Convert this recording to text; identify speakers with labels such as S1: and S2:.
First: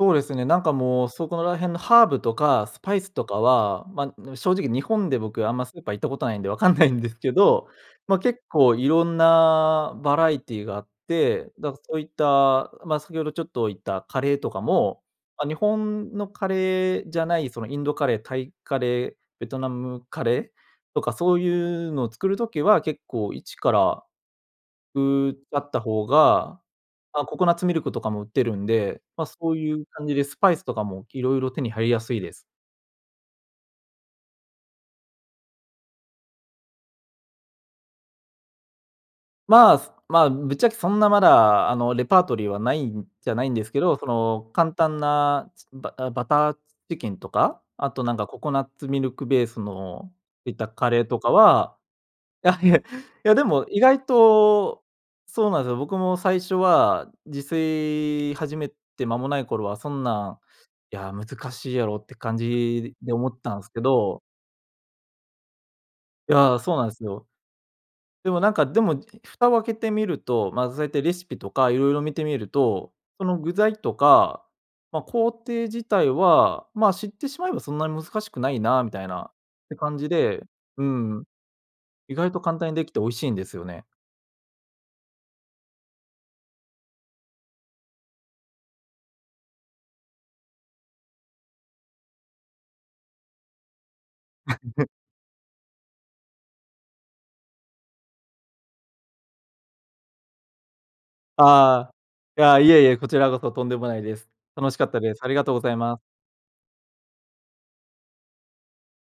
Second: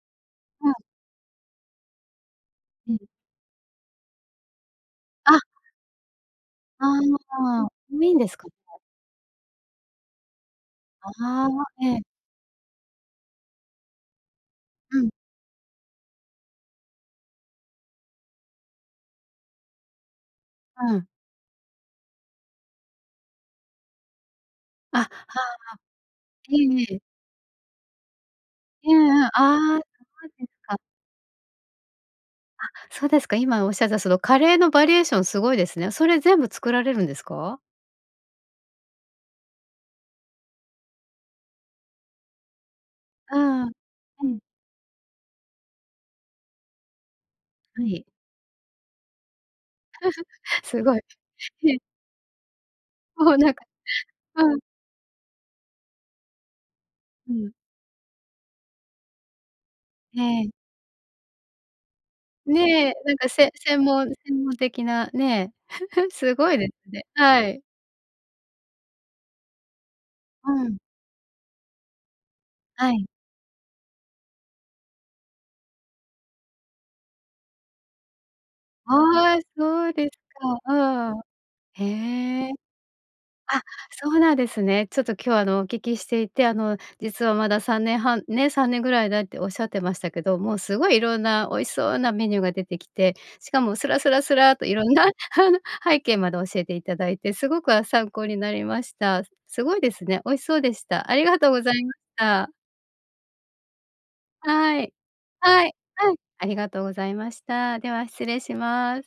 S1: そうですね、なん
S2: う
S1: か
S2: ん。
S1: もう、そこら辺のハーブとかス
S2: う
S1: パ
S2: ん。
S1: イスとかは、まあ、でも正直、日本で
S2: あ。
S1: 僕、あんまスーパー行ったことないんで、分かんな
S2: あ
S1: いんですけ
S2: あああ、
S1: ど。
S2: 多い
S1: ま
S2: ん
S1: あ、
S2: です
S1: 結
S2: か？
S1: 構色んなバラエティーがあっ
S2: あ
S1: て、
S2: ああ、
S1: だから
S2: え
S1: そう
S2: え。
S1: いった、まあ、先ほどちょっと言った、カレーとか
S2: う
S1: も、
S2: ん。
S1: ま、日本のカレーじゃない、そのインドカレー、タイカレー、ベトナムカレー、
S2: う
S1: と
S2: ん。
S1: かそういうの、作る時は結構一から、
S2: あ、は
S1: う、
S2: あ。
S1: あった方
S2: え
S1: が。
S2: えええ。
S1: ま、ココナッツミルクとかも売ってるん
S2: う
S1: で、
S2: んう
S1: ま、
S2: ん、あ
S1: そう
S2: あ、
S1: いう感じで
S2: そう
S1: ス
S2: で
S1: パ
S2: す
S1: イスと
S2: か。
S1: かも、色々手に入りやすいです。
S2: あ、そうですか、今おっしゃった、そのカレーのバリエーションすごいですね。それ全部作られるんですか？
S1: まあ、まあ、ぶっちゃけそんなまだ、あのレパートリーはないんじゃ
S2: う
S1: ないんです
S2: ん。
S1: けど。そ
S2: うん。
S1: の簡単なバあ、バターチキンとか？
S2: は
S1: あと
S2: い。
S1: なんか、ココナッツミルクベースのいっ た
S2: す
S1: カ
S2: ご
S1: レ
S2: い。
S1: ーとか
S2: え
S1: は
S2: え。
S1: いやいや。い
S2: も
S1: や
S2: う
S1: で
S2: なんか
S1: も意外
S2: うん。
S1: と、そうなんすよ、僕も最初は、
S2: う
S1: 自
S2: ん。
S1: 炊始めて間もない頃は、そん
S2: え
S1: なん、
S2: え。
S1: いや、難しいやろうって感
S2: ねえ、
S1: じ
S2: な
S1: で、
S2: んか
S1: 思っ
S2: せ
S1: たんす
S2: 専
S1: け
S2: 門
S1: ど。
S2: 専門的なね。
S1: い
S2: すご
S1: や、
S2: いで
S1: そうな
S2: す
S1: ん
S2: ね。
S1: すよ。
S2: はい。
S1: でもなんか、でも蓋を開けてみると、
S2: う
S1: ま、
S2: ん。
S1: そうやってレシピとか色々見てみる
S2: は
S1: と、
S2: い。
S1: その具材とか、ま、工程自体は、まあ、知ってしまえばそんなに難しくないな、みたいなっ
S2: ああ、
S1: て
S2: そう
S1: 感じ
S2: です
S1: で、う
S2: か。うん。
S1: ん。意外と
S2: へえ。
S1: 簡単にできて、美味しいんです
S2: あ、
S1: よね。
S2: そうなんですね。ちょっと今日あの、お聞きしていて、あの実はまだ3年半、ね、3年ぐらいだって、おっしゃってましたけど。もうすごいいろんな、美味しそうなメニューが出てきて。しかもスラスラスラっと、いろ んな 背景まで教えていただいて、すごく、あ、参考になりました。すごいですね、美味しそうでした。ありがとうござい
S1: あ
S2: まし
S1: あ、や
S2: た。
S1: あ、いえいえ、こちらこそとんでもないです。楽し
S2: は
S1: かっ
S2: い。
S1: たです。ありがとうご
S2: は
S1: ざ
S2: い、
S1: います。
S2: うん、ありがとうございました。では失礼します。